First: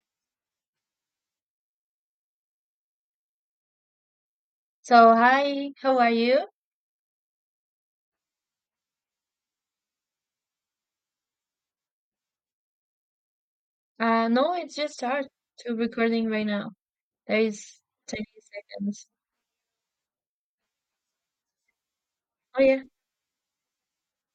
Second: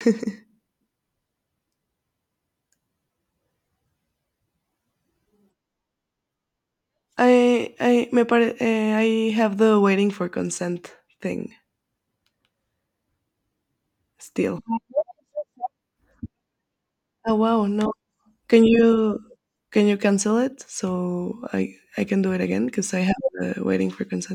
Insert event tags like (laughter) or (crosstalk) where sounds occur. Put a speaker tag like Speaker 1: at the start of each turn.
Speaker 1: (laughs)
Speaker 2: So, hi, how are you?
Speaker 1: I me pare I have the waiting for consent thing
Speaker 2: No,
Speaker 1: still.
Speaker 2: it's just start to recording right now.
Speaker 1: Oh
Speaker 2: There
Speaker 1: wow,
Speaker 2: is
Speaker 1: no.
Speaker 2: 20
Speaker 1: Can
Speaker 2: seconds.
Speaker 1: you can you cancel it so I can do it
Speaker 2: Oh,
Speaker 1: again
Speaker 2: yeah.
Speaker 1: because I have the waiting for consent.